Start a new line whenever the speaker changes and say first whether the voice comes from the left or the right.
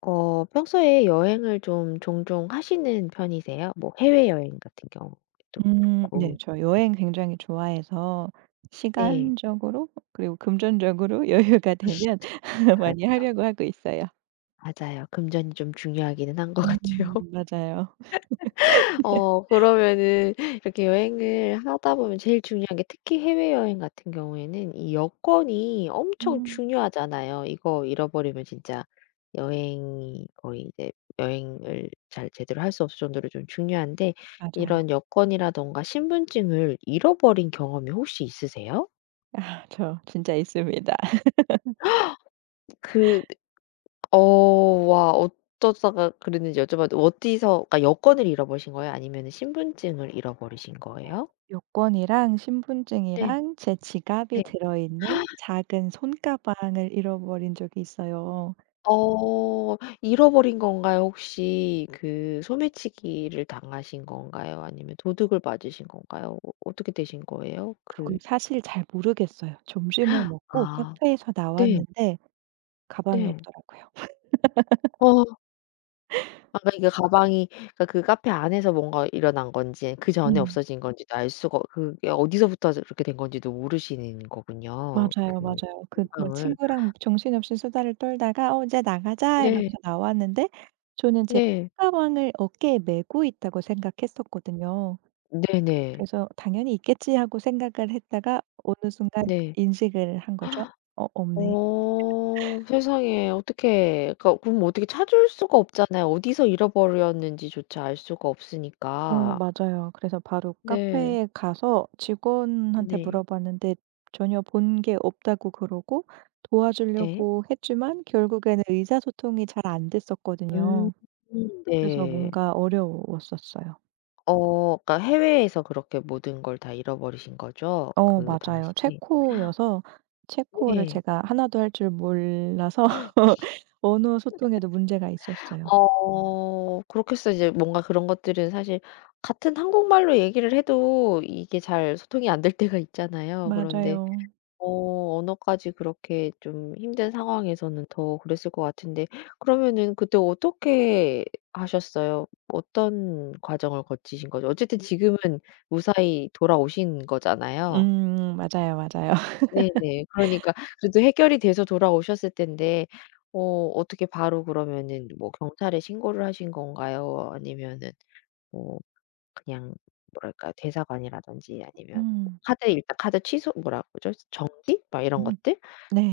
left: 어 평소에 여행을 좀 종종 하시는 편이세요? 뭐 해외여행 같은 경우도
right: 음. 네.
left: 그렇고.
right: 저
left: 네.
right: 여행 굉장히 좋아해서
left: 네.
right: 시간적으로 그리고 금전적으로 여유가 되면 많이
left: 그렇죠.
right: 하려고 하고 있어요.
left: 맞아요. 금전이 좀 중요하기는 한 거
right: 음
left: 같아요.
right: 맞아요.
left: 어 그러면은 이렇게 여행을 하다 보면 제일 중요한 게 특히 해외여행 같은 경우에는 이 여권이 엄청
right: 음.
left: 중요하잖아요. 이거 잃어버리면 진짜 여행이 거의 이제 여행을 잘 제대로 할 수 없을 정도로 좀 중요한데
right: 맞아요.
left: 이런 여권이라든가 신분증을 잃어버린 경험이 혹시 있으세요?
right: 아 저 진짜 있습니다.
left: 그 어 와. 어쩌다가 그랬는지 여쭤 봐도 어디서 그러니까 여권을 잃어버리신 거예요? 아니면은 신분증을 잃어버리신
right: 어
left: 거예요?
right: 여권이랑
left: 네.
right: 신분증이랑 제 지갑이
left: 네.
right: 들어있는 작은 손가방을 잃어버린 적이 있어요.
left: 어. 잃어버린 건가요? 혹시 그 소매치기를 당하신 건가요? 아니면 도둑을 맞으신 건가요? 어 어떻게 되신 거예요?
right: 그걸
left: 그
right: 사실 잘 모르겠어요. 점심을 먹고
left: 아.
right: 카페에서
left: 네.
right: 나왔는데 가방이
left: 네.
right: 없더라고요.
left: 어. 아 그러니까 가방이 그러니까 그 카페 안에서 뭔가 일어난 건지 그 전에
right: 음.
left: 없어진 건지도 알 수가 그게 어디서부터 저 그렇게 된 건지도 모르시는 거군요
right: 맞아요,
left: 그
right: 맞아요. 그 뭐
left: 행방을.
right: 친구랑 정신없이 수다를 떨다가 "어 이제 나가자."
left: 네.
right: 이러면서 나왔는데 저는 제
left: 네.
right: 손가방을 어깨에 메고 있다고 생각했었거든요.
left: 네네.
right: 그래서 '당연히 있겠지.' 하고 생각을 했다가 어느 순간
left: 네.
right: 인식을 한 거죠. '어 없네?'
left: 어. 세상에 어떡해. 그러니까 그럼 어떻게 찾을 수가 없잖아요. 어디서 잃어버렸는지조차 알 수가
right: 어
left: 없으니까.
right: 맞아요. 그래서 바로
left: 네.
right: 카페에 가서 직원한테
left: 네.
right: 물어봤는데 전혀 본 게 없다고 그러고
left: 네.
right: 도와주려고 했지만 결국에는 의사소통이 잘 안
left: 음.
right: 됐었거든요. 그래서
left: 네.
right: 뭔가 어려웠었어요.
left: 어 그러니까 해외에서 그렇게 모든 걸 다 잃어버리신 거죠
right: 어
left: 그 당시?
right: 맞아요. 체코여서 체코어를
left: 네.
right: 제가 1 도 할 줄 몰라서 언어 소통에도 문제가 있었어요.
left: 어 그렇겠어요. 이제 뭔가 그런 것들은 사실 같은 한국말로 얘기를 해도 이게 잘 소통이 안 될 때가 있잖아요. 그런데
right: 맞아요.
left: 어 언어까지 그렇게 좀 힘든 상황에서는 더 그랬을 것 같은데 그러면은 그때 어떻게 하셨어요? 어떤 과정을 거치신 거죠? 어쨌든 지금은 무사히 돌아오신 거잖아요.
right: 음 맞아요, 맞아요.
left: 네네. 그러니까 그래도 해결이 돼서 돌아오셨을 텐데. 어 어떻게 바로 그러면은 뭐 경찰에 신고를 하신 건가요? 아니면은 뭐 그냥 뭐랄까요? 대사관이라든지 아니면
right: 음.
left: 카드 일단 카드 취소 뭐라 그러죠? 정지? 막 이런
right: 음.
left: 것들?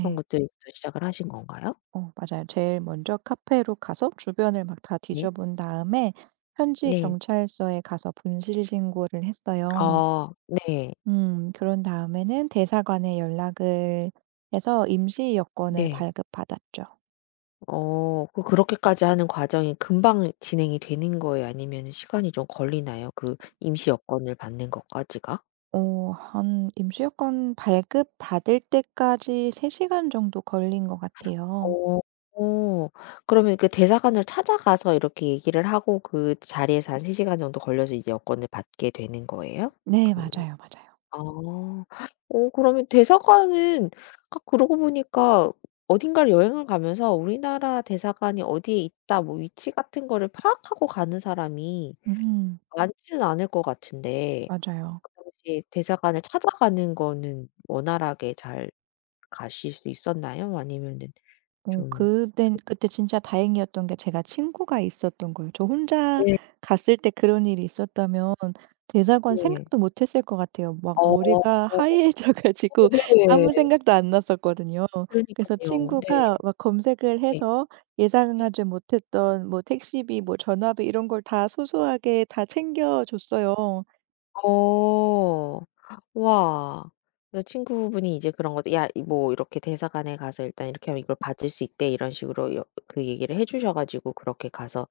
left: 그런 것들부터 시작을 하신 건가요?
right: 어 맞아요. 제일 먼저 카페로 가서 주변을 막 다
left: 예.
right: 뒤져본 다음에 현지
left: 네.
right: 경찰서에 가서 분실 신고를 했어요.
left: 아 네.
right: 음. 그런 다음에는 대사관에 연락을 해서 임시 여권을
left: 네.
right: 발급 받았죠.
left: 어 그 그렇게까지 하는 과정이 금방 진행이 되는 거예요? 아니면은 시간이 좀 걸리나요? 그 임시 여권을 받는 것까지가?
right: 어 한 임시 여권 발급 받을 때까지 3 시간 정도 걸린 것 같아요.
left: 어 그러면 그 대사관을 찾아가서 이렇게 얘기를 하고 그 자리에서 한 3 시간 정도 걸려서 이제 여권을 받게 되는 거예요?
right: 네
left: 그
right: 맞아요, 맞아요.
left: 아 어 그러면 대사관은 아 그러고 보니까 어딘가를 여행을 가면서 '우리나라 대사관이 어디에 있다.' 뭐 위치 같은 거를 파악하고 가는 사람이
right: 음.
left: 많지는 않을 것 같은데
right: 맞아요.
left: 그 당시에 대사관을 찾아가는 거는 원활하게 잘 가실 수 있었나요? 아니면은
right: 어
left: 좀
right: 그땐
left: 그
right: 그때 진짜 다행이었던 게 제가 친구가 있었던 거예요. 저 혼자
left: 네.
right: 갔을 때 그런 일이 있었다면 대사관
left: 네.
right: 생각도 못했을 것 같아요. 막
left: 어.
right: 머리가
left: 어
right: 하얘져 가지고 아무
left: 네.
right: 생각도 안 났었거든요. 그래서
left: 그러니깐요. 네.
right: 친구가 막 검색을
left: 네.
right: 해서 예상하지 못했던 뭐 택시비 뭐 전화비 이런 걸 다 소소하게 다 챙겨 줬어요.
left: 어. 와. 그 친구분이 이제 그런 거 "야 이 뭐 이렇게 대사관에 가서 일단 이렇게 하면 이걸 받을 수 있대." 이런 식으로 여 그 얘기를 해 주셔 가지고 그렇게 가서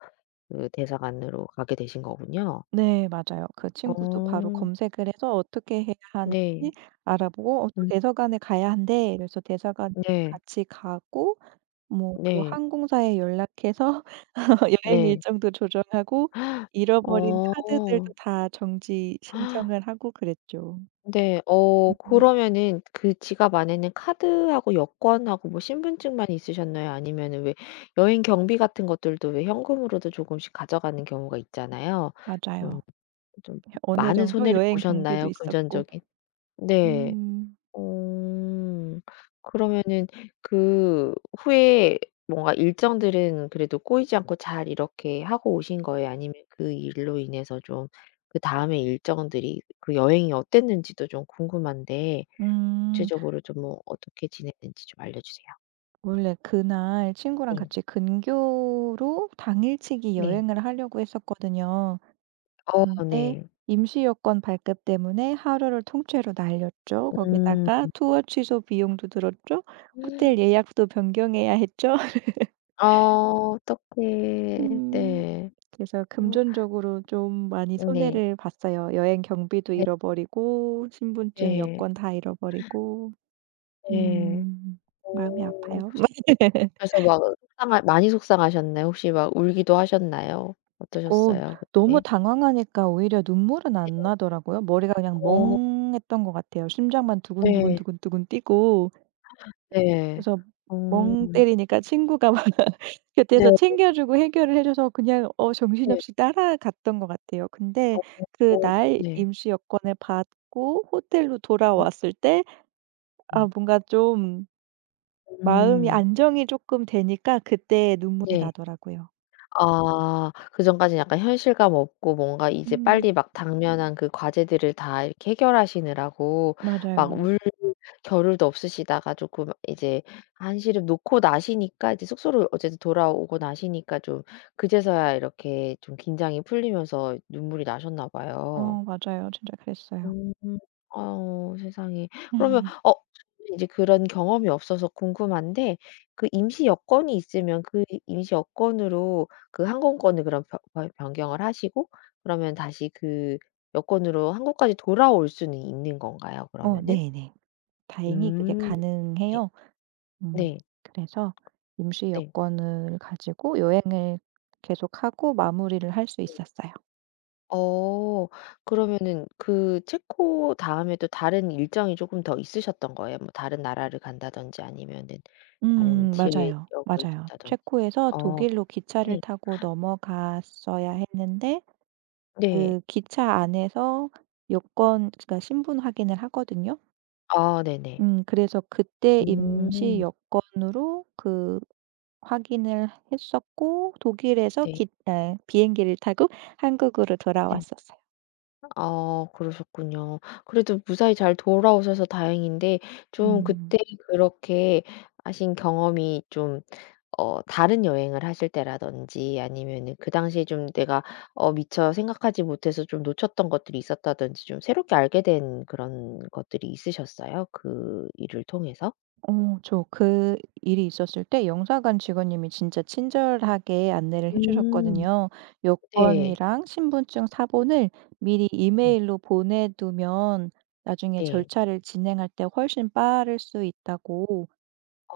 left: 그 대사관으로 가게 되신 거군요.
right: 네 맞아요. 그 친구도 바로
left: 어.
right: 검색을 해서 어떻게 해야 하는지
left: 네.
right: 알아보고 "어 또
left: 음.
right: 대사관에 가야 한대." 이래서 대사관에
left: 네.
right: 같이 가고 뭐 또
left: 네.
right: 항공사에 연락해서 여행
left: 네.
right: 일정도 조절하고 잃어버린 카드들도
left: 어.
right: 다 정지 신청을 하고 그랬죠.
left: 네. 어
right: 음.
left: 그러면은 그 지갑 안에는 카드하고 여권하고 뭐 신분증만 있으셨나요? 아니면은 왜 여행 경비 같은 것들도 왜 현금으로도 조금씩 가져가는 경우가 있잖아요.
right: 맞아요.
left: 좀 좀
right: 혀 어느
left: 많은
right: 정도
left: 손해를
right: 여행 경비도
left: 보셨나요?
right: 있었고.
left: 금전적인? 네.
right: 음.
left: 어 그러면은 그 후에 뭔가 일정들은 그래도 꼬이지 않고 잘 이렇게 하고 오신 거예요? 아니면 그 일로 인해서 좀 그다음에 일정들이 그 여행이 어땠는지도 좀 궁금한데
right: 음.
left: 구체적으로 좀 뭐 어떻게 지냈는지 좀 알려 주세요.
right: 원래 그날 친구랑
left: 네.
right: 같이 근교로 당일치기
left: 네.
right: 여행을 하려고 했었거든요.
left: 어
right: 근데
left: 네.
right: 임시 여권 발급 때문에 하루를 통째로 날렸죠.
left: 음.
right: 거기다가 투어 취소 비용도 들었죠. 호텔
left: 음.
right: 예약도 변경해야 했죠.
left: 어 어떡해.
right: 음
left: 네.
right: 그래서
left: [unintelligible]
right: 금전적으로 좀 많이
left: 응 네.
right: 손해를 봤어요. 여행 경비도
left: 네.
right: 잃어버리고 신분증,
left: 네.
right: 여권 다 잃어버리고
left: 네.
right: 음 마음이
left: 어
right: 아파요.
left: 그래서 막 속상하 많이 속상하셨나요? 혹시 막 울기도 하셨나요?
right: 어
left: 어떠셨어요?
right: 너무
left: 그때?
right: 당황하니까 오히려 눈물은
left: 네.
right: 안 나더라고요. 머리가 그냥
left: 어.
right: 멍했던 것 같아요. 심장만 두근두근
left: 네.
right: 두근두근 뛰고.
left: 네.
right: 그래서
left: 어.
right: 멍 때리니까 친구가 막
left: 네.
right: 곁에서
left: [unintelligible]
right: 챙겨주고 해결을 해줘서 그냥 어
left: 네.
right: 정신없이 따라갔던 것 같아요. 근데
left: [unintelligible]
right: 그날
left: 네.
right: 임시 여권을 받고 호텔로
left: 네.
right: 돌아왔을 때 아
left: 음.
right: 뭔가 좀 마음이
left: 음.
right: 안정이 쪼끔 되니까 그때 눈물이
left: 네.
right: 나더라고요.
left: 아 그전까지는 약간 현실감 없고 뭔가 이제
right: 음.
left: 빨리 막 당면한 그 과제들을 다 이렇게 해결 하시느라고 막
right: 맞아요.
left: 울 겨를도 없으시다가 쪼끔 이제 한시름 놓고 나시니까 이제 숙소로 어쨌든 돌아오고 나시니까 좀 그제서야 이렇게 좀 긴장이 풀리면서 눈물이 나셨나 봐요.
right: 어 맞아요. 진짜 그랬어요.
left: 음 어유 세상에. 그러면 어 [unintelligible] 인제 그런 경험이 없어서 궁금한데 그 임시 여권이 있으면 그 임시 여권으로 그 항공권을 그럼 변 변 변경을 하시고 그러면 다시 그 여권으로 한국까지 돌아올 수는 있는 건가요?
right: 어
left: 그러면은?
right: 네네. 다행히 그게
left: 음 예.
right: 가능해요. 음
left: 네.
right: 그래서 임시
left: 네.
right: 여권을 가지고 여행을 계속 하고 마무리를 할 수
left: 네.
right: 있었어요.
left: 어 그러면은 그 체코 다음에도 다른 일정이 쪼금 더 있으셨던 거예요? 뭐 다른 나라를 간다든지 아니면은 다른
right: 음 맞아요.
left: 지역을
right: 맞아요.
left: 돈다든지.
right: 체코에서
left: 어
right: 독일로 기차를
left: 네.
right: 타고 넘어갔어야 했는데
left: 네.
right: 그 기차 안에서 여권 그니까 신분 확인을 하거든요.
left: 아 네네.
right: 음 그래서 그때 임시
left: 음.
right: 여권으로 그 확인을 했었고 독일에서
left: 네.
right: 깃 네 비행기를 타고 한국으로
left: 네.
right: 돌아왔었어요.
left: 아 그러셨군요. 그래도 무사히 잘 돌아오셔서 다행인데 좀
right: 음.
left: 그때 그렇게 하신 경험이 좀 어 다른 여행을 하실 때라든지 아니면은 그 당시에 좀 내가 어 미처 생각하지 못해서 좀 놓쳤던 것들이 있었다든지 좀 새롭게 알게된 그런 것들이 있으셨어요 그 일을 통해서?
right: 어 저 그 일이 있었을 때 영사관 직원님이 진짜 친절하게 안내를 해
left: 음.
right: 주셨거든요.
left: 네.
right: 여권이랑 신분증 사본을 미리
left: 네.
right: 이메일로 보내 두면 나중에
left: 네.
right: 절차를 진행할 때 훨씬 빠를 수 있다고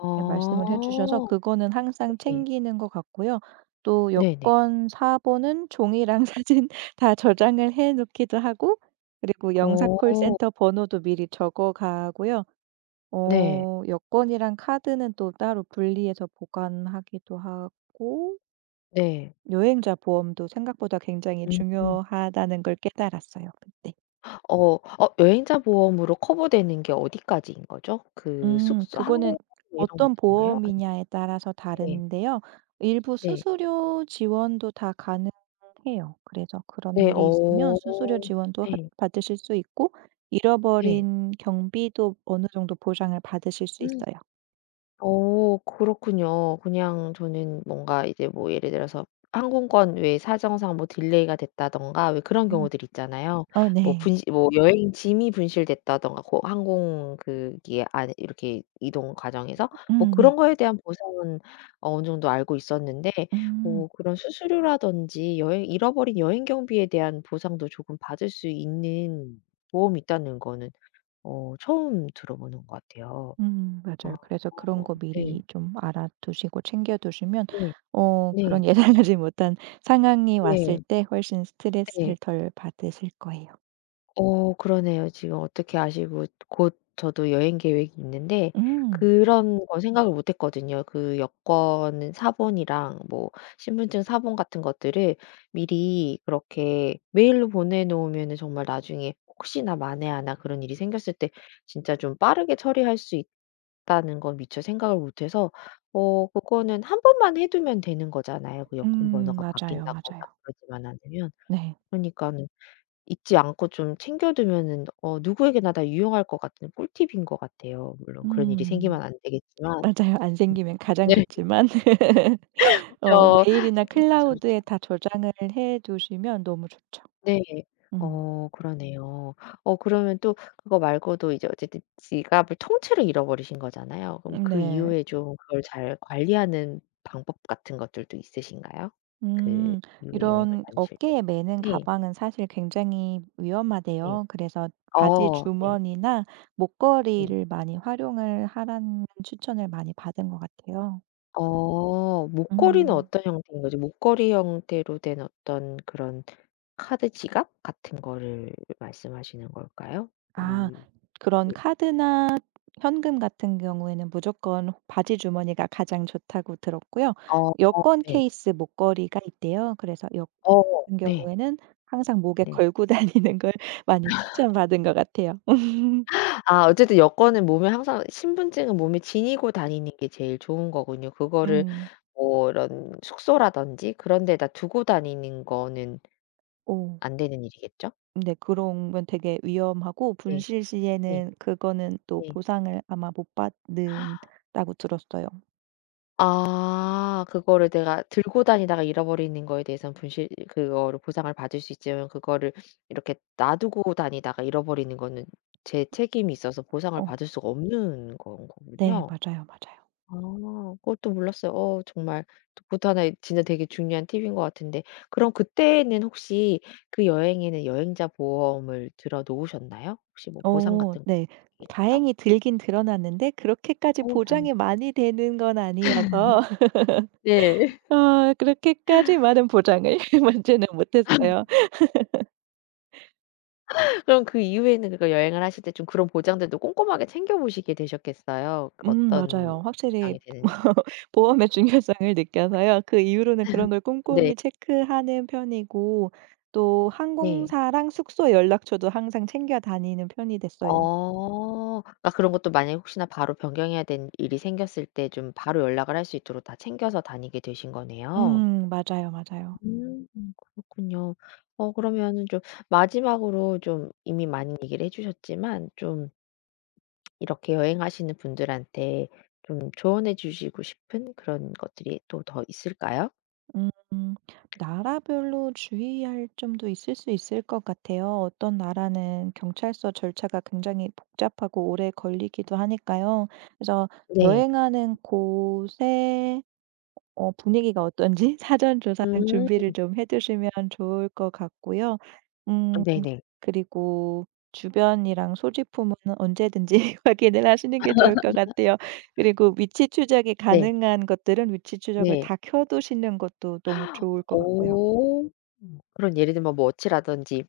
right: 그렇게 말씀을 해 주셔서 그거는 항상
left: 네.
right: 챙기는 것 같고요. 또
left: 네네.
right: 여권 사본은 종이랑 사진 다 저장을 해 놓기도 하고 그리고 영사
left: 어.
right: 콜센터 번호도 미리 적어 가고요.
left: 네.
right: 어 여권이랑 카드는 또 따로 분리해서 보관하기도 하고
left: 네.
right: 여행자 보험도 생각보다 굉장히
left: 음 음.
right: 중요하다는 걸 깨달았어요 그때.
left: 어. 어 여행자 보험으로 커버되는 게 어디까지 인거죠? 그
right: 음
left: 숙소,
right: 그거는
left: 항공 이런
right: 어떤
left: 것들인가요? 아니면
right: 보험이냐에 따라서
left: 네.
right: 다른데요 일부
left: 네.
right: 수수료 지원도 다 가능해요. 그래서 그런
left: 네.
right: 일이 있으면 수수료
left: 어
right: 지원도 핫
left: 네.
right: 받으실 수 있고
left: 네.
right: 잃어버린 경비도 어느정도 보상을 받으실 수 있어요.
left: 어 그렇군요. 그냥 저는 뭔가 이제 뭐 예를 들어서 항공권 외에 사정상 뭐 딜레이가 됐다든가 왜 그런
right: 음.
left: 경우들 있잖아요.
right: 어
left: 뭐
right: 네.
left: 분시 뭐 여행 짐이 분실됐다든가 고 항공 그 기 안에 이렇게 이동 과정에서 뭐
right: 음 네.
left: 그런 거에 대한 보상은 어느 정도 알고 있었는데
right: 음.
left: 뭐 그런 수수료라든지 여행 잃어버린 여행 경비에 대한 보상도 조금 받을 수 있는 보험이 있다는 거는 어 처음 들어보는 것 같아요.
right: 음 맞아요.
left: 아
right: 그래서 그런 거
left: 네.
right: 미리 좀 알아 두시고 챙겨 두시면
left: 네.
right: 어
left: 네.
right: 그런 예상하지 못한 상황이 왔을
left: 네.
right: 때 훨씬
left: 네.
right: 스트레스를 덜 받으실 거예요.
left: 어 그러네요. 지금 어떻게 아시고 곧 저도 여행 계획이 있는데
right: 음.
left: 그런 거 생각을 못 했거든요. 그 여권 사본이랑 뭐 신분증 사본 같은 것들을 미리 그렇게 메일로 보내 놓으면은 정말 나중에 혹시나 만에 하나 그런 일이 생겼을 때 진짜 좀 빠르게 처리할 수 있다는 건 미처 생각을 못 해서 어 그거는 1 번만 해 두면 되는 거잖아요 그
right: 음
left: 여권번호가
right: 맞아요,
left: 바뀐다거나
right: 맞아요.
left: 그러지만 않으면.
right: 네.
left: 그러니까는 잊지 않고 좀 챙겨 두면은 어 누구에게나 다 유용할 것 같은 꿀팁인 것 같아요. 물론 그런 일이
right: 음.
left: 생기면 안 되겠지만 음
right: 맞아요. 안 생기면 가장
left: 네.
right: 좋지만 어
left: 그쵸.
right: 메일이나 클라우드에
left: [unintelligible]
right: 다 저장을 해 두시면 너무 좋죠.
left: 네.
right: 음.
left: 어 그러네요. 어 그러면 또 그거 말고도 이제 어쨌든 지갑을 통째로 잃어버리신 거잖아요. 그럼
right: 음
left: 그
right: 네.
left: 이후에 좀 그걸 잘 관리하는 방법 같은 것들도 있으신가요 그
right: 음.
left: 이후에 여행을
right: 이런
left: 다니실 때?
right: 어깨에 메는
left: 네.
right: 가방은 사실 굉장히
left: 네.
right: 위험하대요. 그래서 바지
left: 어 네.
right: 주머니나
left: 네.
right: 목걸이를 많이 활용을 하라는 추천을 많이 받은 것 같아요.
left: 어 목걸이는
right: 음.
left: 어떤 형태인 거죠? 목걸이 형태로 된 어떤 그런 카드 지갑 같은 거를 말씀하시는 걸까요?
right: 아,
left: 음.
right: 그런
left: 음.
right: 카드나 현금 같은 경우에는 무조건 바지 주머니가 가장 좋다고 들었고요
left: 어어
right: 여권
left: 네.
right: 케이스 목걸이가 있대요. 그래서 여
left: 어
right: 은
left: 네.
right: 경우에는 항상 목에
left: 네.
right: 걸고 다니는 걸 많이 추천받은 것 같아요.
left: 아 어쨌든 여권은 몸에 항상 신분증은 몸에 지니고 다니는 게 제일 좋은 거군요. 그거를
right: 음.
left: 뭐 이런 숙소라든지 그런 데다 두고 다니는 거는
right: 오.
left: 안 되는 일이겠죠?
right: 네 그러면 되게 위험하고
left: 네.
right: 분실
left: 네.
right: 시에는 그거는 또
left: 네.
right: 보상을 아마 못 받는다고 들었어요.
left: 아 그거를 내가 들고 다니다가 잃어버리는 거에 대해서는 분실 그거를 보상을 받을 수 있지만 그거를 이렇게 놔두고 다니다가 잃어버리는 거는 제 책임이 있어서 보상을
right: 어.
left: 받을 수가 없는 건
right: 네
left: 거군요.
right: 맞아요, 맞아요.
left: 아 그것도 몰랐어요. 어 정말 그것도 1 의 진짜 되게 중요한 팁인 거 같은데 그럼 그때는 혹시 그 여행에는 여행자 보험을 들어 놓으셨나요? 혹시 뭐 보상
right: 어
left: 같은 거
right: 네.
left: [unintelligible]
right: 다행히 들기는 들어놨는데 그렇게까지
left: 어 다행
right: 보장이 많이 되는 건 아니어서
left: 네.
right: 어 그렇게까지 많은 보장을 받지는 못했어요.
left: 그럼 그 이후에는 그거 여행을 하실 때 좀 그런 보장들도 꼼꼼하게 챙겨보시게 되셨겠어요.
right: 음
left: 어떤
right: 맞아요. 확실히
left: 보장이 되는지를.
right: 보험의 중요성을 느껴서요. 그 이후로는 그런 걸
left: 네.
right: 꼼꼼히 체크하는 편이고 또
left: 네.
right: 항공사랑 숙소 연락처도 항상 챙겨 다니는 편이 됐어요.
left: 어 그러니까 그런 것도 만약에 혹시나 바로 변경해야 되는 일이 생겼을 때 좀 바로 연락을 할 수 있도록 다 챙겨서 다니게 되신 거네요.
right: 음. 맞아요, 맞아요.
left: 음 그렇군요. 어 그러면은 좀 마지막으로 좀 이미 많이 얘기를 해 주셨지만 좀 이렇게 여행하시는 분들한테 좀 조언해 주시고 싶은 그런 것들이 또 더 있을까요?
right: 음. 나라별로 주의할 점도 있을 수 있을 것 같아요. 어떤 나라는 경찰서 절차가 굉장히 복잡하고 오래 걸리기도 하니까요. 그래서
left: 네.
right: 여행하는 곳에 어 분위기가 어떤지 사전 조사랑 준비를
left: 음.
right: 좀 해 두시면 좋을 것 같고요. 음
left: 아네네.
right: 그리고 주변이랑 소지품은 언제든지 확인을 하시는 게 좋을 것 같아요. 그리고 위치 추적이
left: 네.
right: 가능한 것들은 위치 추적을
left: 네.
right: 다 켜 두시는 것도 너무 좋을 것 같고요.
left: 오 음 그런 예를 들면 뭐 워치라든지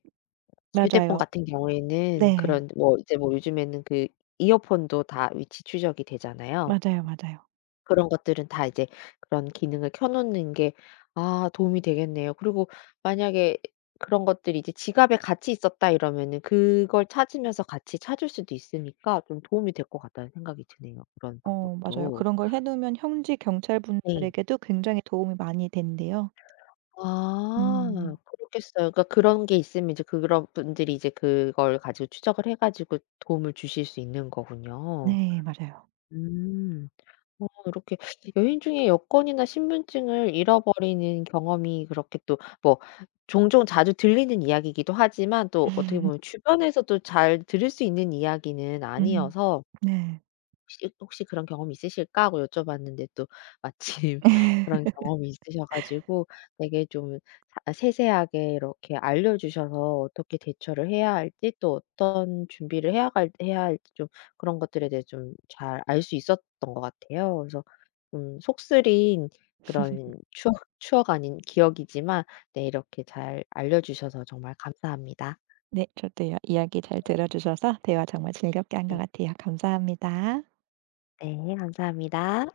left: 휴대폰
right: 맞아요.
left: 같은 경우에는
right: 네.
left: 그런 뭐 이제 뭐 요즘에는 그 이어폰도 다 위치 추적이 되잖아요.
right: 맞아요, 맞아요.
left: 그런 것들은 다 이제 그런 기능을 켜 놓는 게 아 도움이 되겠네요. 그리고 만약에 그런 것들이 이제 '지갑에 같이 있었다.' 이러면은 그걸 찾으면서 같이 찾을 수도 있으니까 좀 도움이 될 것 같다는 생각이 드네요 그런
right: 어 맞아요.
left: 방법도.
right: 그런 걸 해 놓으면 현지
left: 네.
right: 경찰분들에게도 굉장히 도움이 많이 된대요.
left: 아.
right: 음.
left: 그렇겠어요. 그 그런 게 있으면 이제 그런 분들이 이제 그걸 가지고 추적을 해 가지고 도움을 주실 수 있는 거군요.
right: 네. 맞아요.
left: 음 뭐 이렇게 여행 중에 여권이나 신분증을 잃어버리는 경험이 그렇게 또 뭐 종종 자주 들리는 이야기이기도 하지만 또 어떻게 보면 주변에서도 잘 들을 수 있는 이야기는
right: 음
left: 아니어서
right: 네.
left: '혹시 혹시 그런 경험이 있으실까?' 하고 여쭤봤는데 또 마침 그런 경험이 있으셔 가지고 되게 좀 아 세세하게 이렇게 알려 주셔서 어떻게 대처를 해야 할지 또 어떤 준비를 해야 갈 해야 할지 좀 그런 것들에 대해 좀 잘 알 수 있었던 것 같아요. 그래서 음 속쓰린 그런 추억 추억 아닌 기억이지만 네 이렇게 잘 알려 주셔서 정말 감사합니다.
right: 네. 저도요. 이야기 잘
left: 네.
right: 들어 주셔서 대화 정말 즐겁게 한 것
left: 네.
right: 같아요. 감사합니다.
left: 네. 감사합니다.